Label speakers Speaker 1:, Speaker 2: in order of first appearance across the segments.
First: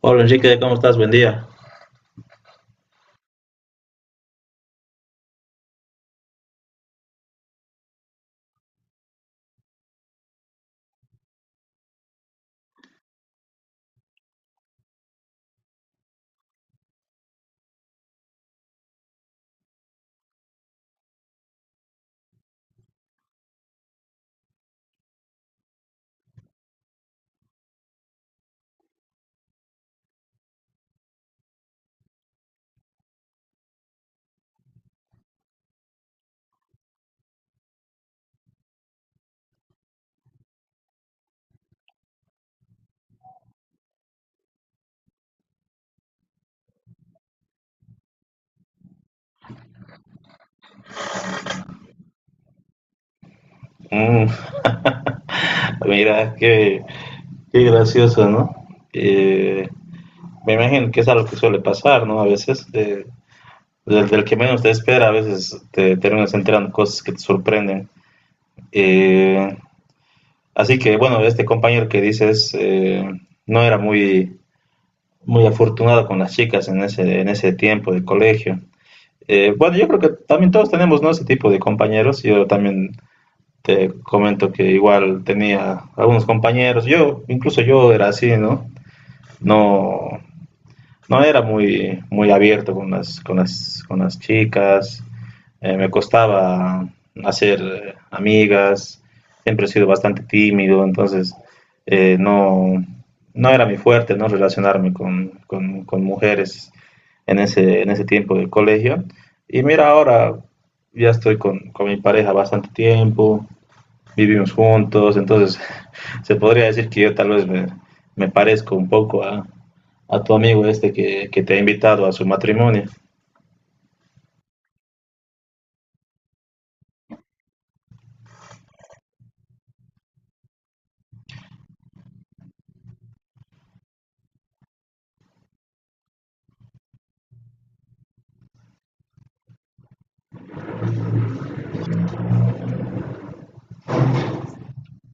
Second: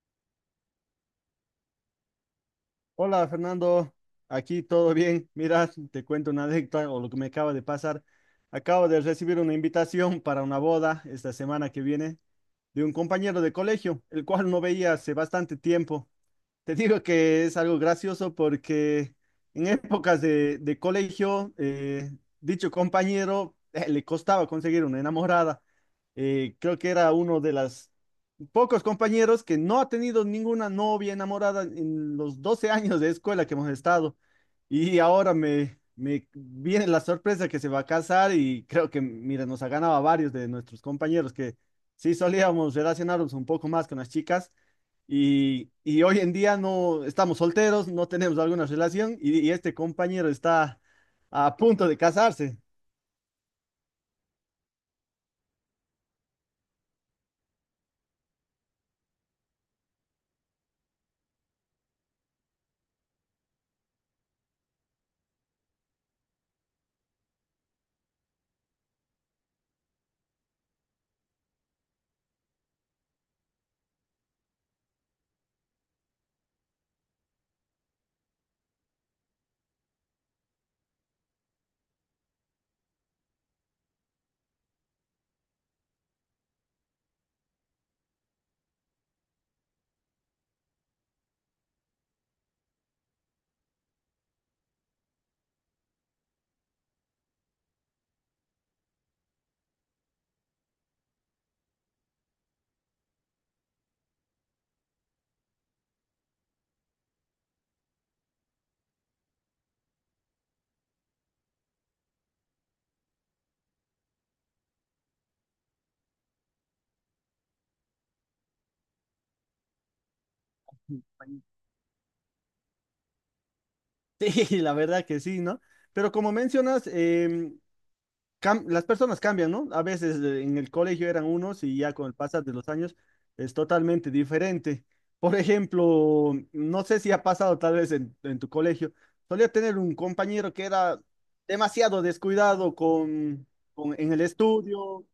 Speaker 1: Hola Enrique, ¿cómo estás? Buen día.
Speaker 2: Hola Fernando, aquí todo bien. Mira, te cuento una anécdota o lo que me acaba de pasar. Acabo de recibir una invitación para una boda esta semana que viene de un compañero de colegio, el cual no veía hace bastante tiempo. Te digo que es algo gracioso porque en épocas de colegio, dicho compañero le costaba conseguir una enamorada. Creo que era uno de las pocos compañeros que no ha tenido ninguna novia enamorada en los 12 años de escuela que hemos estado. Y ahora me viene la sorpresa que se va a casar y creo que, mira, nos ha ganado a varios de nuestros compañeros que sí solíamos relacionarnos un poco más con las chicas. Y hoy en día no estamos solteros, no tenemos alguna relación y este compañero está a punto de casarse.
Speaker 1: Mm, Mira, qué, qué gracioso, ¿no? Eh, Me imagino que es algo que suele pasar, ¿no? A veces, del que menos te espera, a veces te terminas enterando cosas que te sorprenden. Eh, Así que, bueno, este compañero que dices no era muy, muy afortunado con las chicas en ese tiempo de colegio. Bueno, yo creo que también todos tenemos, ¿no? Ese tipo de compañeros. Yo también te comento que igual tenía algunos compañeros, yo, incluso yo era así, ¿no? No, no era muy, muy abierto con las chicas, me costaba hacer amigas, siempre he sido bastante tímido, entonces no, no era mi fuerte, ¿no? Relacionarme con mujeres en ese tiempo del colegio. Y mira, ahora ya estoy con mi pareja bastante tiempo, vivimos juntos, entonces se podría decir que yo tal vez me, me parezco un poco a tu amigo este que te ha invitado a su matrimonio.
Speaker 2: Sí, la verdad que sí, ¿no? Pero como mencionas, las personas cambian, ¿no? A veces en el colegio eran unos y ya con el pasar de los años es totalmente diferente. Por ejemplo, no sé si ha pasado tal vez en tu colegio, solía tener un compañero que era demasiado descuidado en el estudio,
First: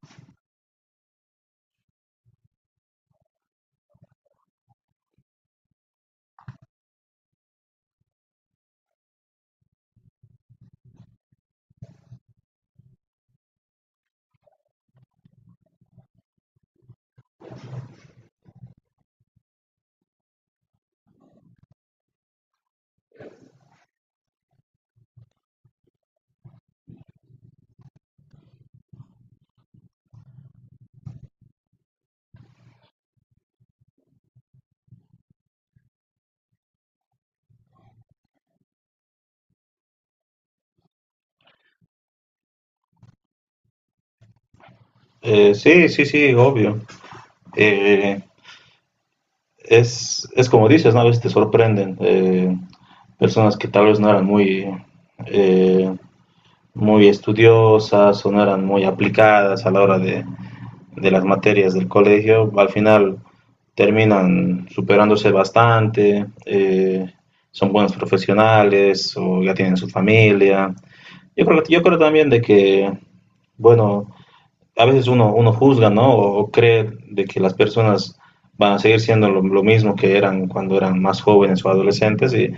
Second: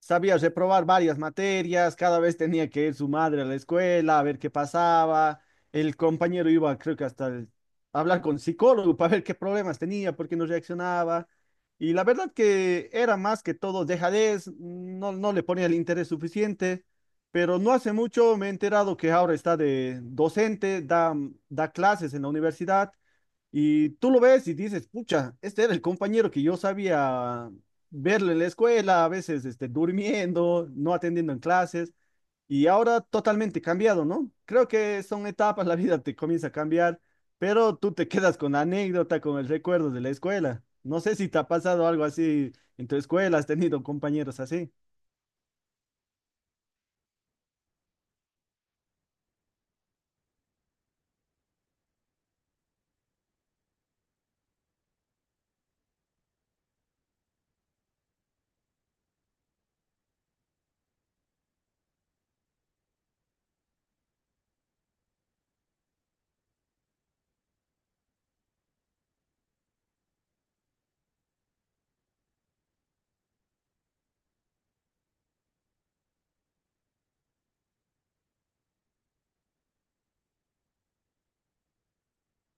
Speaker 2: sabía reprobar varias materias, cada vez tenía que ir su madre a la escuela a ver qué pasaba. El compañero iba, creo que a hablar con psicólogo para ver qué problemas tenía, por qué no reaccionaba. Y la verdad que era más que todo dejadez, no le ponía el interés suficiente, pero no hace mucho me he enterado que ahora está de docente, da clases en la universidad, y tú lo ves y dices, pucha, este era el compañero que yo sabía verlo en la escuela, a veces este, durmiendo, no atendiendo en clases. Y ahora totalmente cambiado, ¿no? Creo que son etapas, la vida te comienza a cambiar, pero tú te quedas con la anécdota, con el recuerdo de la escuela. No sé si te ha pasado algo así en tu escuela, has tenido compañeros así.
Speaker 1: Sí, sí, sí, obvio. Eh, es, como dices, ¿no? A veces te sorprenden personas que tal vez no eran muy, eh, muy estudiosas o no eran muy aplicadas a la hora de las materias del colegio, al final terminan superándose bastante, son buenos profesionales o ya tienen su familia. Yo creo también de que, bueno, a veces uno, uno juzga, ¿no? O cree de que las personas van a seguir siendo lo mismo que eran cuando eran más jóvenes o adolescentes y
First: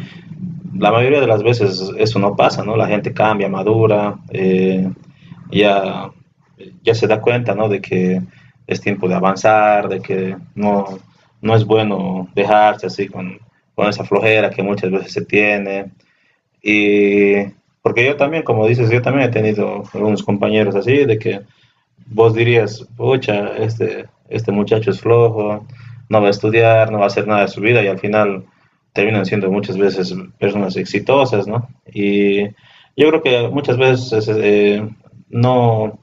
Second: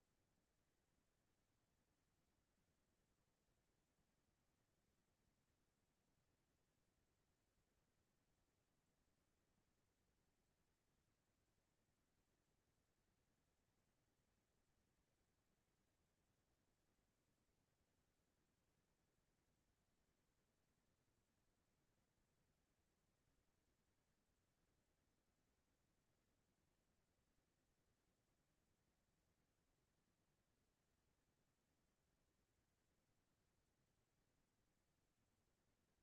Speaker 1: la mayoría de las veces eso no pasa, ¿no? La gente cambia, madura, ya, ya se da cuenta, ¿no? De que es tiempo de avanzar, de que no, no es bueno dejarse así con esa flojera que muchas veces se tiene. Y porque yo también, como dices, yo también he tenido algunos compañeros así, de que vos dirías, pucha, este muchacho es flojo, no va a estudiar, no va a hacer nada de su vida y al final terminan siendo muchas veces personas exitosas, ¿no? Y yo creo que muchas veces no,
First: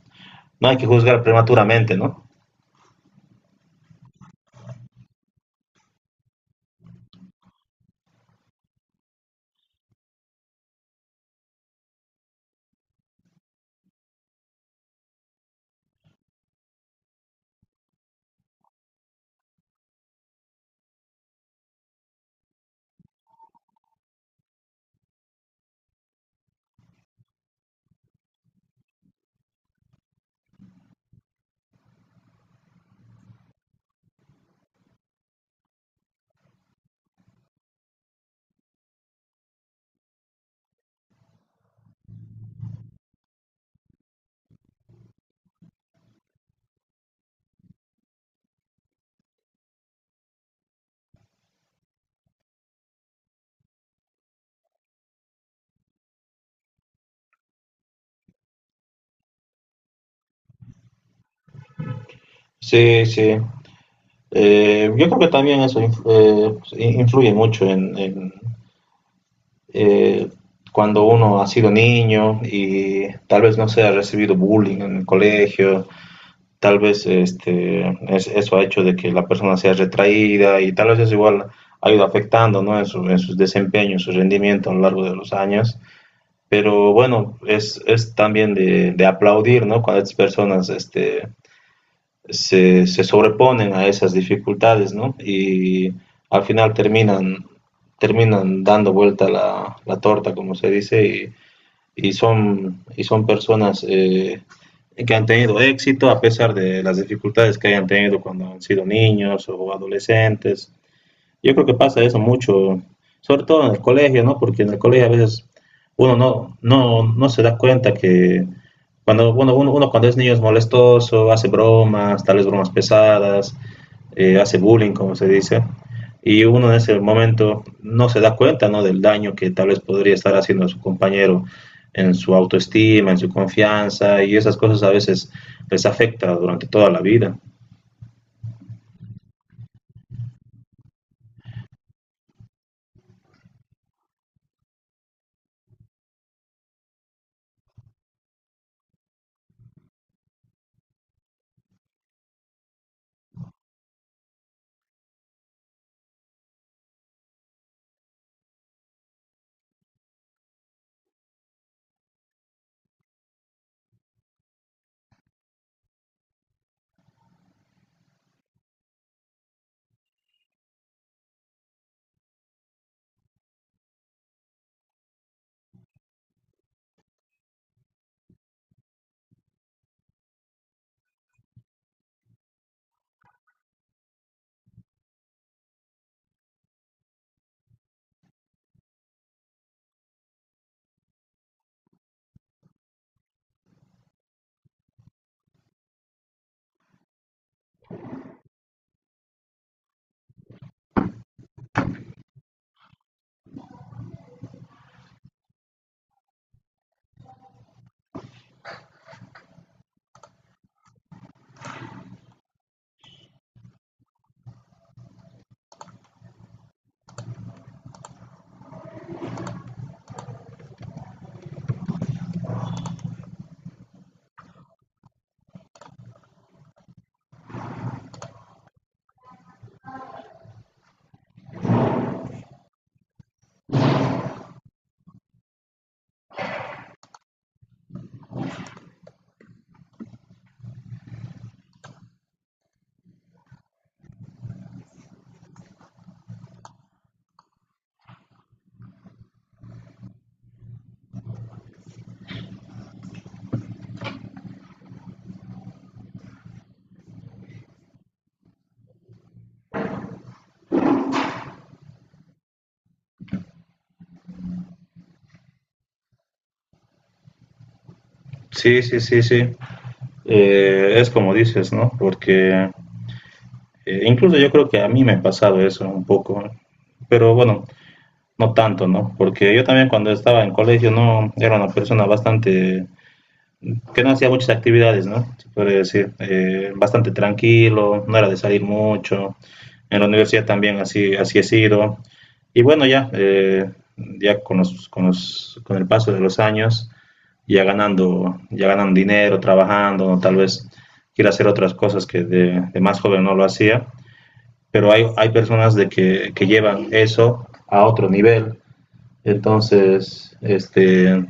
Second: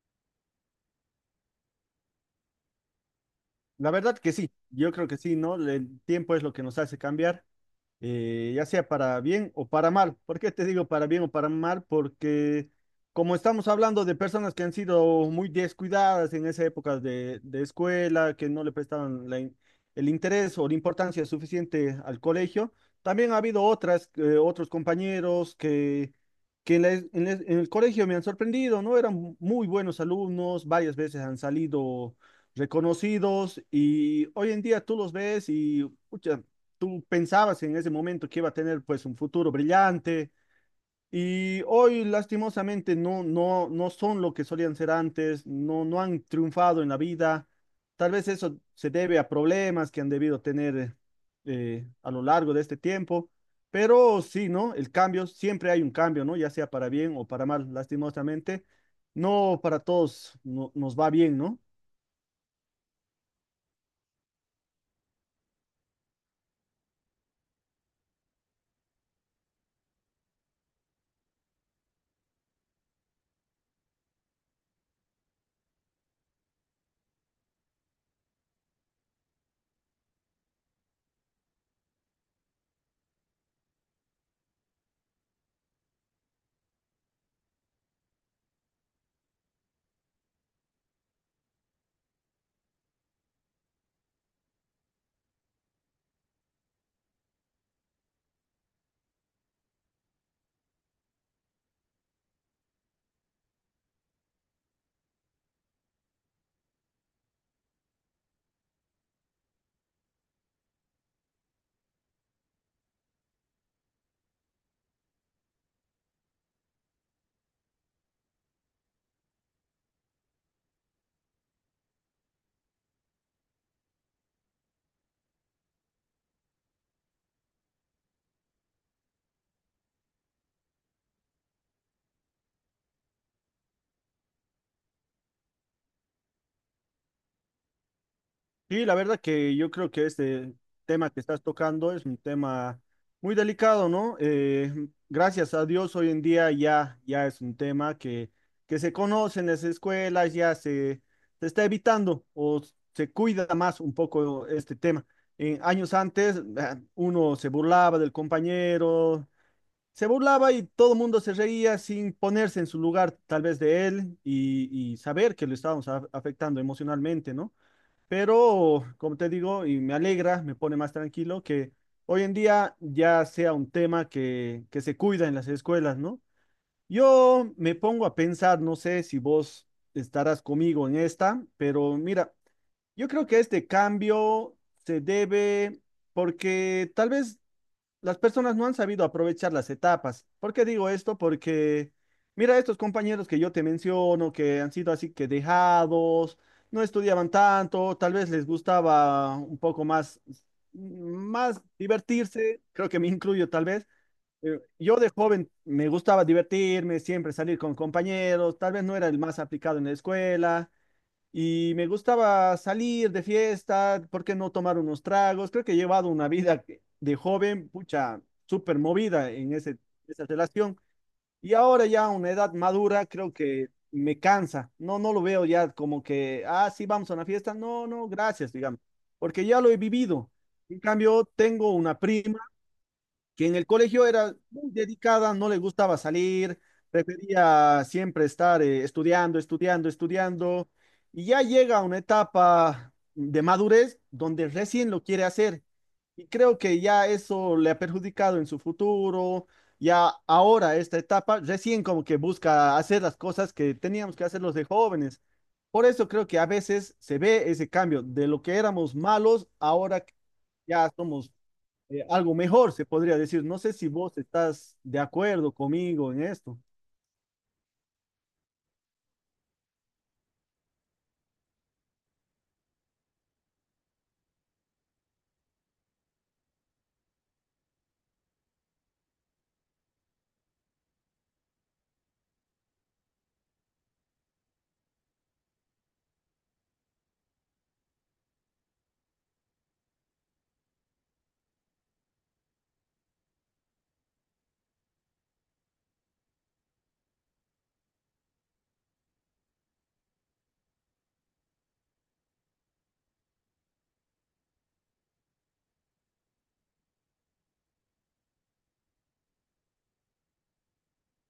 Speaker 1: no hay que juzgar prematuramente, ¿no?
Speaker 2: La verdad que sí, yo creo que sí, ¿no? El tiempo es lo que nos hace cambiar. Ya sea para bien o para mal. ¿Por qué te digo para bien o para mal? Porque como estamos hablando de personas que han sido muy descuidadas en esa época de escuela, que no le prestaban el interés o la importancia suficiente al colegio, también ha habido otras, otros compañeros que en el colegio me han sorprendido, ¿no? Eran muy buenos alumnos, varias veces han salido reconocidos y hoy en día tú los ves y pucha, tú pensabas en ese momento que iba a tener pues un futuro brillante y hoy lastimosamente no son lo que solían ser antes, no han triunfado en la vida. Tal vez eso se debe a problemas que han debido tener a lo largo de este tiempo, pero sí, ¿no? El cambio, siempre hay un cambio, ¿no? Ya sea para bien o para mal, lastimosamente. No para todos nos va bien, ¿no?
Speaker 1: Sí, sí. Yo creo que también eso influye mucho en, eh, cuando uno ha sido niño y tal vez no se ha recibido bullying en el colegio, tal vez este, es, eso ha hecho de que la persona sea retraída y tal vez eso igual ha ido afectando, ¿no? En, su, en sus desempeños, su rendimiento a lo largo de los años. Pero bueno, es también de aplaudir, ¿no? Cuando estas personas este, se, sobreponen a esas dificultades, ¿no? Y al final terminan, terminan dando vuelta la torta, como se dice, y son personas que han tenido éxito a pesar de las dificultades que hayan tenido cuando han sido niños o adolescentes. Yo creo que pasa eso mucho, sobre todo en el colegio, ¿no? Porque en el colegio a veces uno no, no, no se da cuenta que cuando bueno, uno, uno cuando es niño es molestoso, hace bromas, tal vez bromas pesadas, hace bullying, como se dice, y uno en ese momento no se da cuenta, ¿no? Del daño que tal vez podría estar haciendo a su compañero en su autoestima, en su confianza, y esas cosas a veces les afecta durante toda la vida.
Speaker 2: Sí, la verdad que yo creo que este tema que estás tocando es un tema muy delicado, ¿no? Gracias a Dios hoy en día ya es un tema que se conoce en las escuelas, se está evitando o se cuida más un poco este tema. En años antes uno se burlaba del compañero, se burlaba y todo el mundo se reía sin ponerse en su lugar tal vez de él y saber que lo estábamos afectando emocionalmente, ¿no? Pero, como te digo, y me alegra, me pone más tranquilo que hoy en día ya sea un tema que se cuida en las escuelas, ¿no? Yo me pongo a pensar, no sé si vos estarás conmigo en esta, pero mira, yo creo que este cambio se debe porque tal vez las personas no han sabido aprovechar las etapas. ¿Por qué digo esto? Porque mira estos compañeros que yo te menciono, que han sido así que dejados, no estudiaban tanto, tal vez les gustaba un poco más, más divertirse, creo que me incluyo tal vez. Yo de joven me gustaba divertirme, siempre salir con compañeros, tal vez no era el más aplicado en la escuela y me gustaba salir de fiesta, ¿por qué no tomar unos tragos? Creo que he llevado una vida de joven, pucha, súper movida en esa relación. Y ahora ya a una edad madura, creo que me cansa. No, no lo veo ya como que, ah, sí, vamos a una fiesta. No, no, gracias, digamos, porque ya lo he vivido. En cambio, tengo una prima que en el colegio era muy dedicada, no le gustaba salir, prefería siempre estar estudiando, estudiando, estudiando, y ya llega a una etapa de madurez donde recién lo quiere hacer. Y creo que ya eso le ha perjudicado en su futuro, ya ahora esta etapa, recién como que busca hacer las cosas que teníamos que hacer los de jóvenes. Por eso creo que a veces se ve ese cambio de lo que éramos malos, ahora ya somos algo mejor, se podría decir. No sé si vos estás de acuerdo conmigo en esto.
Speaker 1: Sí, sí, sí, sí. Es como dices, ¿no? Porque incluso yo creo que a mí me ha pasado eso un poco, pero bueno, no tanto, ¿no? Porque yo también cuando estaba en colegio no era una persona bastante que no hacía muchas actividades, ¿no? Se puede decir, bastante tranquilo, no era de salir mucho. En la universidad también así así he sido. Y bueno, ya ya con el paso de los años ya ganando, ya ganan dinero, trabajando, ¿no? Tal vez quiere hacer otras cosas que de más joven no lo hacía, pero hay personas de que llevan eso a otro nivel. Entonces, este,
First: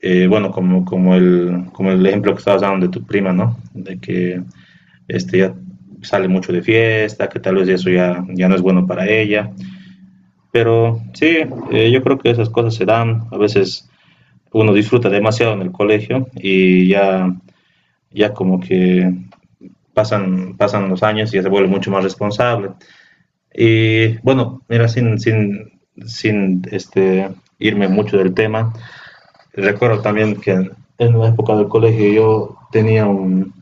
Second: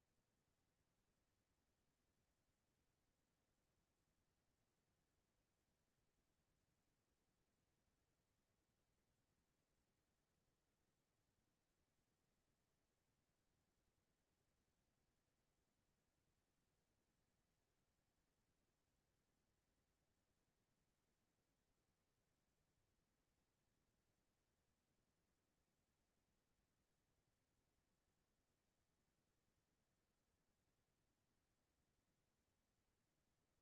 Speaker 1: bueno, como el ejemplo que estabas dando de tu prima, ¿no? De que este, ya sale mucho de fiesta, que tal vez eso ya, ya no es bueno para ella. Pero sí, yo creo que esas cosas se dan. A veces uno disfruta demasiado en el colegio y ya ya como que pasan, pasan los años y ya se vuelve mucho más responsable. Y bueno, mira, sin, sin, sin este, irme mucho del tema, recuerdo también que en la época del colegio yo tenía un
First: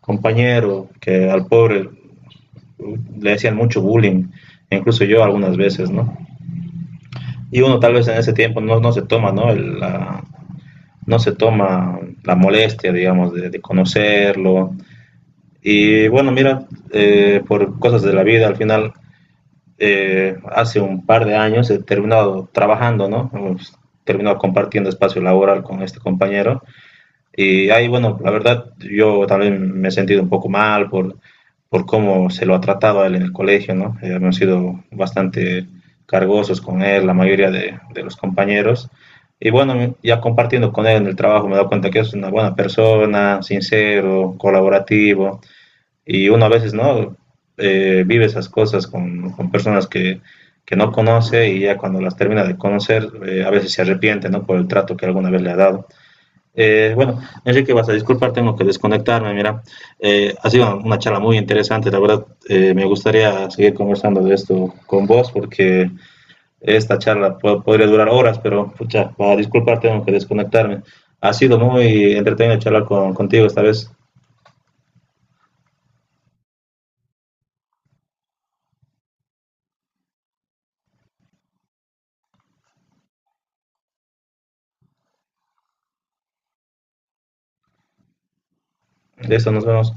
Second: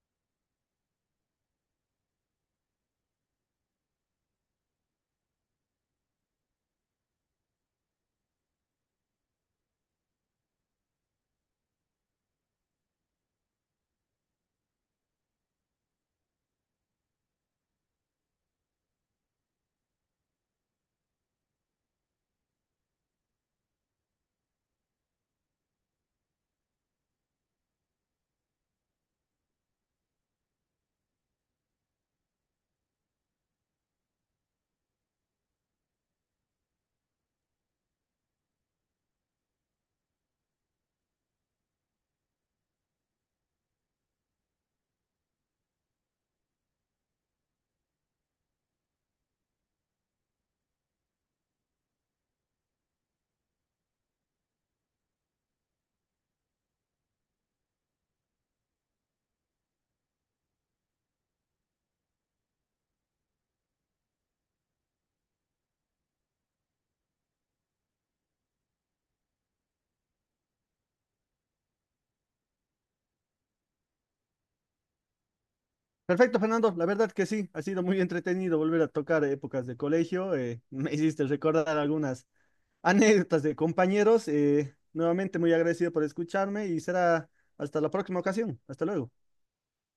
Speaker 1: compañero que al pobre le hacían mucho bullying, incluso yo algunas veces, ¿no? Y uno tal vez en ese tiempo no, no se toma, ¿no? El, la, no se toma la molestia, digamos, de conocerlo. Y bueno, mira, por cosas de la vida, al final, hace un par de años he terminado trabajando, ¿no? Hemos terminado compartiendo espacio laboral con este compañero. Y ahí, bueno, la verdad, yo también me he sentido un poco mal por cómo se lo ha tratado a él en el colegio, ¿no? Hemos sido bastante cargosos con él, la mayoría de los compañeros. Y bueno, ya compartiendo con él en el trabajo me he dado cuenta que es una buena persona, sincero, colaborativo y uno a veces no vive esas cosas con personas que no conoce y ya cuando las termina de conocer, a veces se arrepiente, ¿no? Por el trato que alguna vez le ha dado. Bueno, Enrique, vas a disculpar, tengo que desconectarme. Mira, ha sido una charla muy interesante. La verdad, me gustaría seguir conversando de esto con vos porque esta charla po podría durar horas, pero pucha, para disculpar, tengo que desconectarme. Ha sido muy entretenido charlar con, contigo esta vez.
Speaker 2: Perfecto, Fernando. La verdad que sí, ha sido muy entretenido volver a tocar épocas de colegio. Me hiciste recordar algunas anécdotas de compañeros. Nuevamente muy agradecido por escucharme y será hasta la próxima ocasión. Hasta luego.
Speaker 1: De esto nos vemos.